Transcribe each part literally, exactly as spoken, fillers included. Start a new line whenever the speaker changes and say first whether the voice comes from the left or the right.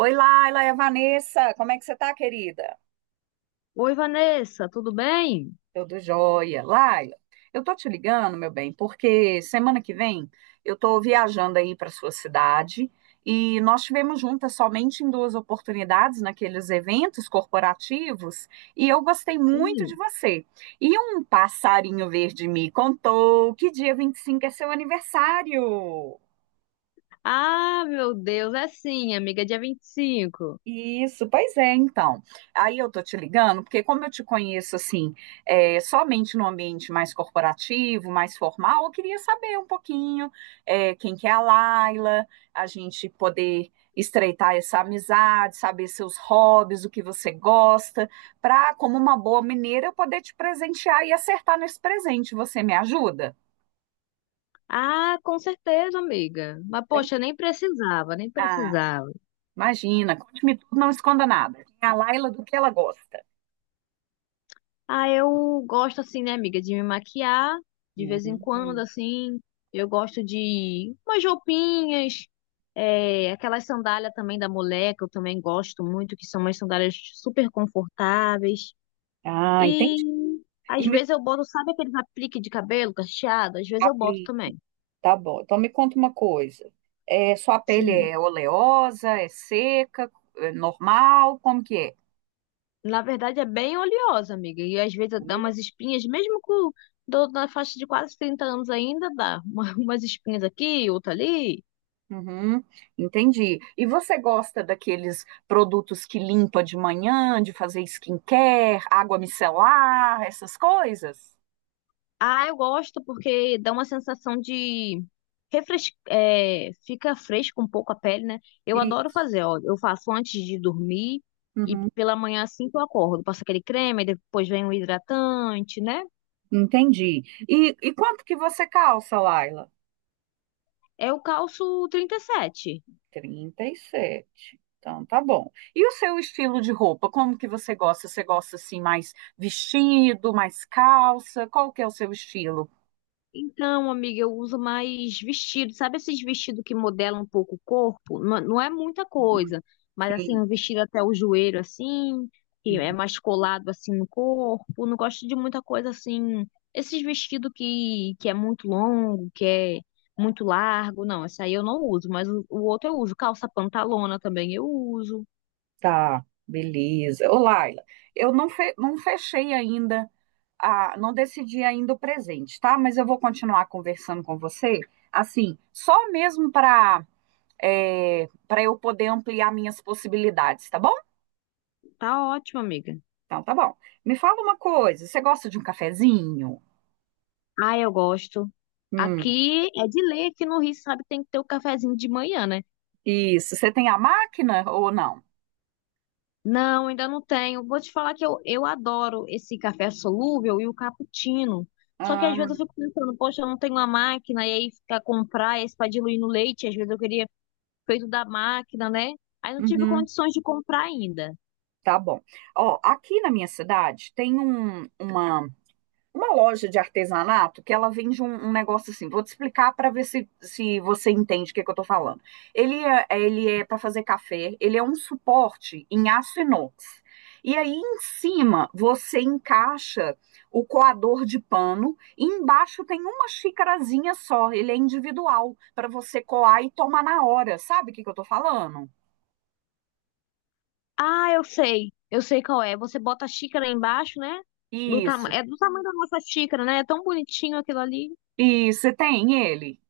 right: Oi, Laila, é a Vanessa. Como é que você tá, querida?
left: Oi, Vanessa, tudo bem?
right: Tudo jóia. Laila, eu tô te ligando, meu bem, porque semana que vem eu tô viajando aí para sua cidade e nós tivemos juntas somente em duas oportunidades naqueles eventos corporativos e eu gostei muito
left: Sim.
right: de você. E um passarinho verde me contou que dia vinte e cinco é seu aniversário.
left: Ah, meu Deus, é sim, amiga, é dia vinte e cinco.
right: Isso, pois é, então. Aí eu tô te ligando, porque como eu te conheço assim, é, somente no ambiente mais corporativo, mais formal, eu queria saber um pouquinho, é, quem que é a Laila, a gente poder estreitar essa amizade, saber seus hobbies, o que você gosta, para, como uma boa mineira, eu poder te presentear e acertar nesse presente. Você me ajuda?
left: Ah, com certeza, amiga. Mas,
right: Tem?
left: poxa, nem precisava, nem
right: Ah,
left: precisava.
right: imagina, conte-me tudo, não esconda nada. Quem é a Laila do que ela gosta?
left: Ah, eu gosto, assim, né, amiga, de me maquiar de vez em quando,
right: Hum.
left: assim. Eu gosto de umas roupinhas, é, aquelas sandálias também da mulher, que eu também gosto muito, que são umas sandálias super confortáveis.
right: Ah,
left: E
right: entendi.
left: às
right: E me
left: vezes eu boto, sabe aqueles aplique de cabelo cacheado? Às vezes eu boto
right: apli,
left: também.
right: tá bom. Então me conta uma coisa. É, sua pele
left: Sim.
right: é oleosa, é seca, é normal? Como que é?
left: Na verdade é bem oleosa, amiga. E às vezes dá umas
right: Oleosa.
left: espinhas, mesmo com do, na faixa de quase trinta anos ainda dá. Uma- umas espinhas aqui, outra ali.
right: Uhum, entendi. E você gosta daqueles produtos que limpa de manhã, de fazer skincare, água micelar, essas coisas?
left: Ah, eu gosto porque dá uma sensação de refres... é, fica fresco um pouco a pele, né? Eu adoro
right: Isso.
left: fazer, ó. Eu faço antes de dormir e
right: Uhum,
left: pela manhã assim que eu acordo. Passo aquele creme, aí depois vem o hidratante, né?
right: entendi. E, e quanto que você calça, Laila?
left: É o calço trinta e sete.
right: Trinta e sete, então, tá bom. E o seu estilo de roupa? Como que você gosta? Você gosta assim mais vestido, mais calça? Qual que é o seu estilo?
left: Então, amiga, eu uso mais vestido. Sabe esses vestidos que modelam um pouco o corpo? Não, não é muita
right: Hum.
left: coisa, mas assim,
right: Sim.
left: um vestido até o joelho, assim, que é
right: Uhum.
left: mais colado assim no corpo. Não gosto de muita coisa assim. Esses vestidos que, que é muito longo, que é muito largo. Não, essa aí eu não uso, mas o, o outro eu uso. Calça pantalona também eu uso.
right: Tá, beleza. Ô, Laila, eu não, fe- não fechei ainda, a, não decidi ainda o presente, tá? Mas eu vou continuar conversando com você, assim, só mesmo para para eu poder ampliar minhas possibilidades, tá bom?
left: Tá ótimo, amiga.
right: Então, tá bom. Me fala uma coisa, você gosta de um cafezinho?
left: Ah, eu gosto.
right: Hum,
left: Aqui é de lei, aqui no Rio, sabe, tem que ter o cafezinho de manhã, né?
right: isso. Você tem a máquina ou não?
left: Não, ainda não tenho. Vou te falar que eu, eu adoro esse café solúvel e o cappuccino. Só que às
right: Ah,
left: vezes eu fico pensando, poxa, eu não tenho uma máquina, e aí ficar comprar esse para diluir no leite, às vezes eu queria feito da máquina, né? Aí não tive
right: uhum,
left: condições de comprar ainda.
right: tá bom. Ó, aqui na minha cidade tem um, uma. uma loja de artesanato que ela vende um, um negócio assim. Vou te explicar para ver se, se você entende o que, que eu estou falando. Ele é, é, ele é para fazer café, ele é um suporte em aço inox. E aí em cima você encaixa o coador de pano e embaixo tem uma xicarazinha só, ele é individual para você coar e tomar na hora. Sabe o que, que eu estou falando?
left: Ah, eu sei, eu sei qual é. Você bota a xícara embaixo, né? Do tama
right: Isso.
left: é do tamanho da nossa xícara, né? É tão bonitinho aquilo ali.
right: Isso, você tem ele.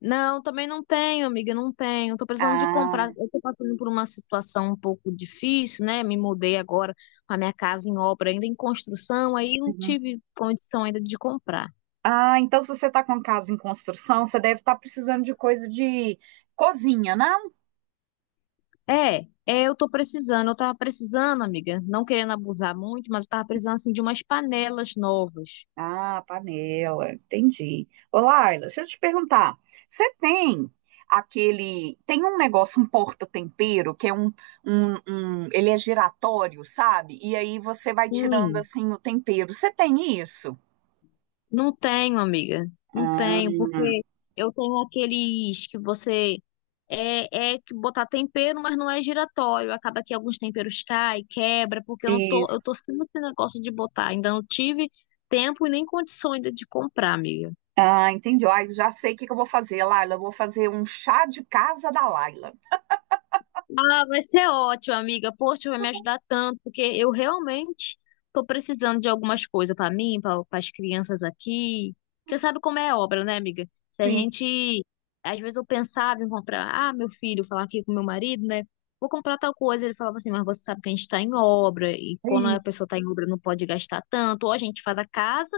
left: Não, também não tenho, amiga, não tenho. Tô precisando de comprar.
right: Ah,
left: Eu tô passando por uma situação um pouco difícil, né? Me mudei agora com a minha casa em obra, ainda em construção, aí não
right: uhum.
left: tive condição ainda de comprar.
right: Ah, então se você está com casa em construção, você deve estar precisando de coisa de cozinha, não?
left: É, é, eu tô precisando. Eu tava precisando, amiga, não querendo abusar muito, mas eu tava precisando assim de umas panelas novas.
right: Ah, panela, entendi. Ô, Laila, deixa eu te perguntar. Você tem aquele. Tem um negócio, um porta-tempero, que é um, um, um. Ele é giratório, sabe? E aí você vai tirando
left: Sim,
right: assim o tempero. Você tem isso?
left: não tenho, amiga. Não
right: Ah,
left: tenho, porque eu tenho aqueles que você é, é que botar tempero, mas não é giratório. Acaba que alguns temperos caem, quebra, porque eu não tô, eu
right: isso.
left: tô sem esse negócio de botar. Ainda não tive tempo e nem condições de de comprar, amiga.
right: Ah, entendi. Ai, eu já sei o que que eu vou fazer, Laila. Eu vou fazer um chá de casa da Laila.
left: Ah, vai ser ótimo, amiga. Poxa, vai me ajudar tanto, porque eu realmente tô precisando de algumas coisas para mim, para as crianças aqui. Você sabe como é obra, né, amiga? Se a
right: Sim.
left: gente, às vezes eu pensava em comprar, ah, meu filho, falar aqui com meu marido, né? Vou comprar tal coisa. Ele falava assim, mas você sabe que a gente está em obra, e quando a
right: Isso.
left: pessoa está em obra não pode gastar tanto, ou a gente faz a casa,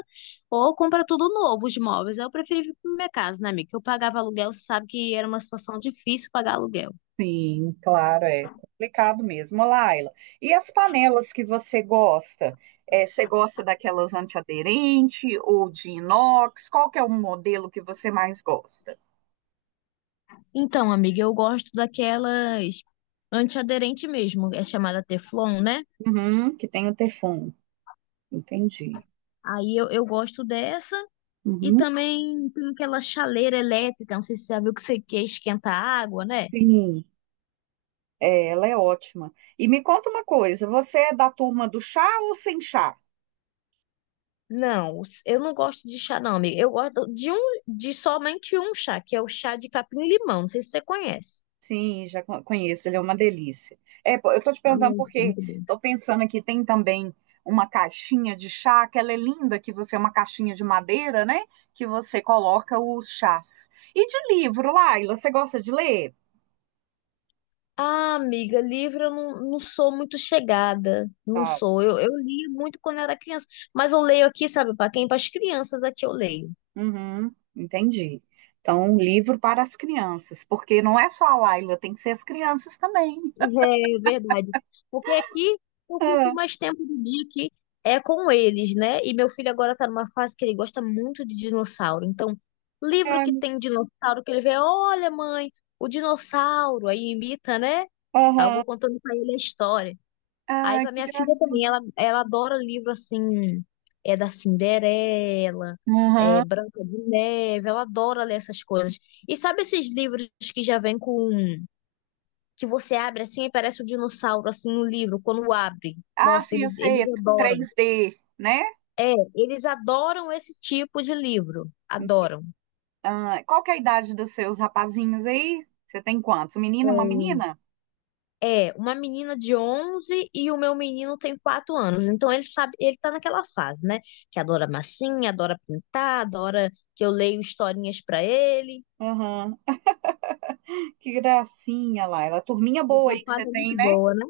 left: ou compra tudo novo, os móveis. Eu preferi vir pra minha casa, né, amiga? Eu pagava aluguel, você sabe que era uma situação difícil pagar aluguel.
right: Sim, claro, é complicado mesmo. Ô, Laila, e as panelas que você gosta? É, você gosta daquelas antiaderente ou de inox? Qual que é o modelo que você mais gosta?
left: Então, amiga, eu gosto daquelas antiaderente mesmo, é chamada Teflon, né?
right: Uhum, que tem o Teflon, entendi.
left: Aí eu, eu gosto dessa e
right: Uhum,
left: também tem aquela chaleira elétrica, não sei se você já viu que você quer esquentar água, né?
right: sim, é, ela é ótima. E me conta uma coisa, você é da turma do chá ou sem chá?
left: Não, eu não gosto de chá não, amiga. Eu gosto de um, de somente um chá, que é o chá de capim-limão, não sei se você conhece.
right: Sim, já co- conheço, ele é uma delícia. É, pô, eu tô te perguntando
left: Nossa,
right: porque
left: muito bom.
right: tô pensando aqui, tem também uma caixinha de chá, aquela é linda que você é uma caixinha de madeira, né? Que você coloca os chás. E de livro, Laila, você gosta de ler?
left: Ah, amiga, livro eu não, não sou muito chegada, não
right: Tá.
left: sou. Eu, eu li muito quando era criança, mas eu leio aqui, sabe, para quem? Para as crianças aqui eu leio.
right: Uhum, entendi. Então, um livro para as crianças, porque não é só a Laila, tem que ser as crianças também.
left: É verdade. Porque aqui eu fico
right: Ah,
left: mais tempo do dia que é com eles, né? E meu filho agora tá numa fase que ele gosta muito de dinossauro. Então, livro que
right: ah,
left: tem dinossauro, que ele vê, olha, mãe, o dinossauro, aí imita, né? Aí eu
right: aham.
left: vou contando pra ele a história. Aí
right: Ah,
left: pra
right: que
left: minha filha também,
right: gracinha.
left: ela, ela adora livro assim, é da Cinderela, é
right: Aham.
left: Branca de Neve, ela adora ler essas coisas. E sabe esses livros que já vêm com que você abre assim e parece um dinossauro, assim, no livro, quando abre.
right: Ah,
left: Nossa,
right: sim, eu
left: eles,
right: sei,
left: eles
right: é
left: adoram.
right: três D, né?
left: Eles adoram esse tipo de livro. Adoram.
right: Ah, qual que é a idade dos seus rapazinhos aí? Você tem quantos? Um menino e uma menina?
left: É, é, uma menina de onze e o meu menino tem quatro anos. Então ele sabe, ele tá naquela fase, né? Que adora massinha, adora pintar, adora que eu leio historinhas pra ele.
right: Aham. Que gracinha, Laila. Turminha boa
left: Essa
right: aí que você
left: fase é
right: tem,
left: muito
right: né?
left: boa, né?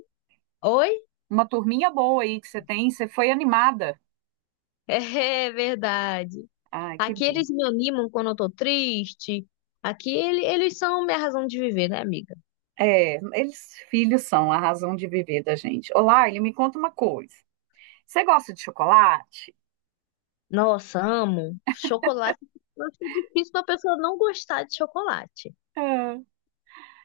left: Oi?
right: Uma turminha boa aí que você tem. Você foi animada.
left: É é verdade.
right: Ai, que
left: Aqui
right: bom.
left: eles me animam quando eu tô triste. Aqui ele- eles são minha razão de viver, né, amiga?
right: É, eles filhos são a razão de viver da gente. Ô, Laila, me conta uma coisa. Você gosta de chocolate?
left: Nossa, amo. Chocolate. Eu acho que é difícil uma pessoa não gostar de chocolate.
right: Ah.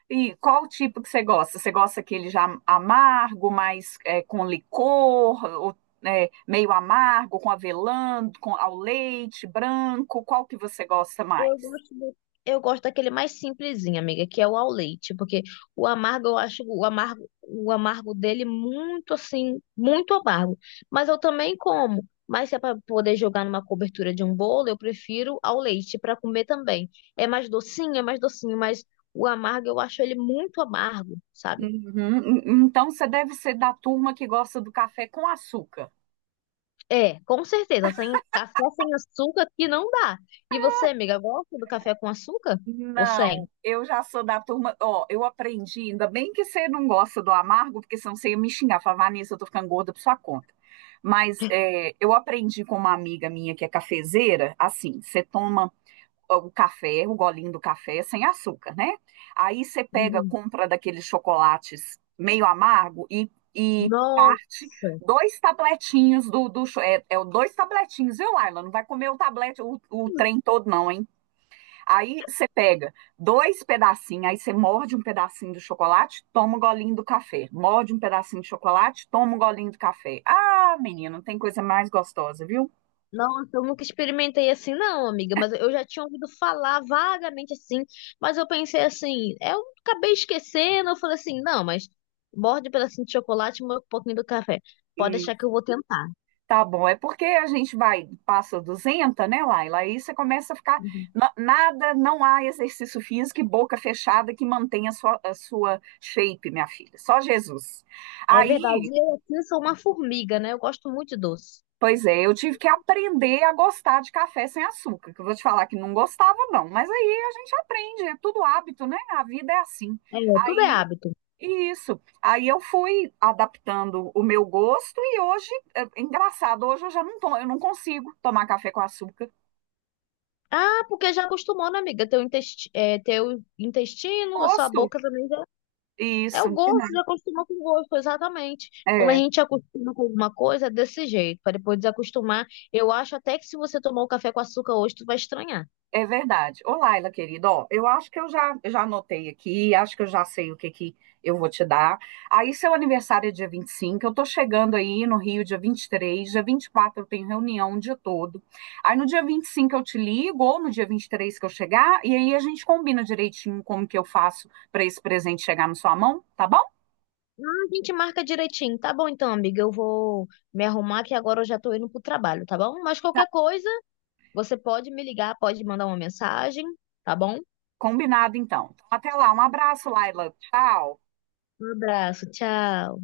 right: E qual o tipo que você gosta? Você gosta aquele já amargo, mais é, com licor, ou, é, meio amargo, com avelã, com ao leite, branco? Qual que você gosta
left: Eu
right: mais?
left: gosto do- Eu gosto daquele mais simplesinho, amiga, que é o ao leite, porque o amargo eu acho o amargo, o amargo dele muito assim, muito amargo. Mas eu também como. Mas se é para poder jogar numa cobertura de um bolo, eu prefiro ao leite para comer também. É mais docinho, é mais docinho, mas o amargo eu acho ele muito amargo, sabe?
right: Uhum. Então você deve ser da turma que gosta do café com açúcar.
left: É, com certeza. Sem café sem açúcar que não dá. E você, amiga, gosta do café com açúcar? Ou sem?
right: Não, eu já sou da turma. Ó, eu aprendi, ainda bem que você não gosta do amargo, porque senão você ia me xingar, falar, Vanessa, eu tô ficando gorda por sua conta. Mas é, eu aprendi com uma amiga minha que é cafezeira, assim, você toma o café, o golinho do café é sem açúcar, né? Aí você pega,
left: Uhum.
right: compra daqueles chocolates meio amargo e, e parte
left: Nossa,
right: dois tabletinhos do, do cho- é, é o dois tabletinhos, viu, Laila? Não vai comer o tablete, o, o trem todo, não, hein? Aí você pega dois pedacinhos, aí você morde um pedacinho do chocolate, toma um golinho do café. Morde um pedacinho de chocolate, toma um golinho do café. Ah, menino, não tem coisa mais gostosa, viu?
left: nossa, eu nunca experimentei assim, não, amiga. Mas eu já tinha ouvido falar vagamente assim. Mas eu pensei assim, eu acabei esquecendo. Eu falei assim, não, mas morde um pedacinho de chocolate e um pouquinho do café. Pode
right: E
left: deixar que eu vou tentar.
right: Tá bom, é porque a gente vai, passa duzentos, né, Laila? Aí você começa a ficar.
left: Uhum.
right: na- Nada, não há exercício físico e boca fechada que mantenha a sua, a sua shape, minha filha. Só Jesus.
left: É
right: Aí,
left: verdade. Eu aqui sou uma formiga, né? Eu gosto muito de doce.
right: pois é, eu tive que aprender a gostar de café sem açúcar, que eu vou te falar que não gostava, não. Mas aí a gente aprende, é tudo hábito, né? A vida é assim.
left: É, tudo é
right: Aí.
left: hábito.
right: Isso. Aí eu fui adaptando o meu gosto e hoje, é engraçado, hoje eu já não tô, eu não consigo tomar café com açúcar.
left: Ah, porque já acostumou, né, amiga? Teu intestino, é, teu intestino, a sua
right: Gosto
left: boca também já. É
right: Isso,
left: o gosto, já acostumou com o gosto, exatamente. Quando a
right: é,
left: gente acostuma com alguma coisa, é desse jeito. Para depois desacostumar, eu acho até que se você tomar o café com açúcar hoje, tu vai estranhar.
right: é verdade. Ô, Laila, querida, ó, eu acho que eu já, já anotei aqui, acho que eu já sei o que que eu vou te dar. Aí, seu aniversário é dia vinte e cinco, eu tô chegando aí no Rio dia vinte e três, dia vinte e quatro eu tenho reunião o dia todo. Aí, no dia vinte e cinco eu te ligo, ou no dia vinte e três que eu chegar, e aí a gente combina direitinho como que eu faço para esse presente chegar na sua mão, tá bom?
left: Ah, a gente marca direitinho. Tá bom então, amiga. Eu vou me arrumar que agora eu já tô indo pro trabalho, tá bom? Mas
right: Tá,
left: qualquer coisa, você pode me ligar, pode mandar uma mensagem, tá bom?
right: combinado então. Então, até lá, um abraço, Laila, tchau.
left: Um abraço, tchau.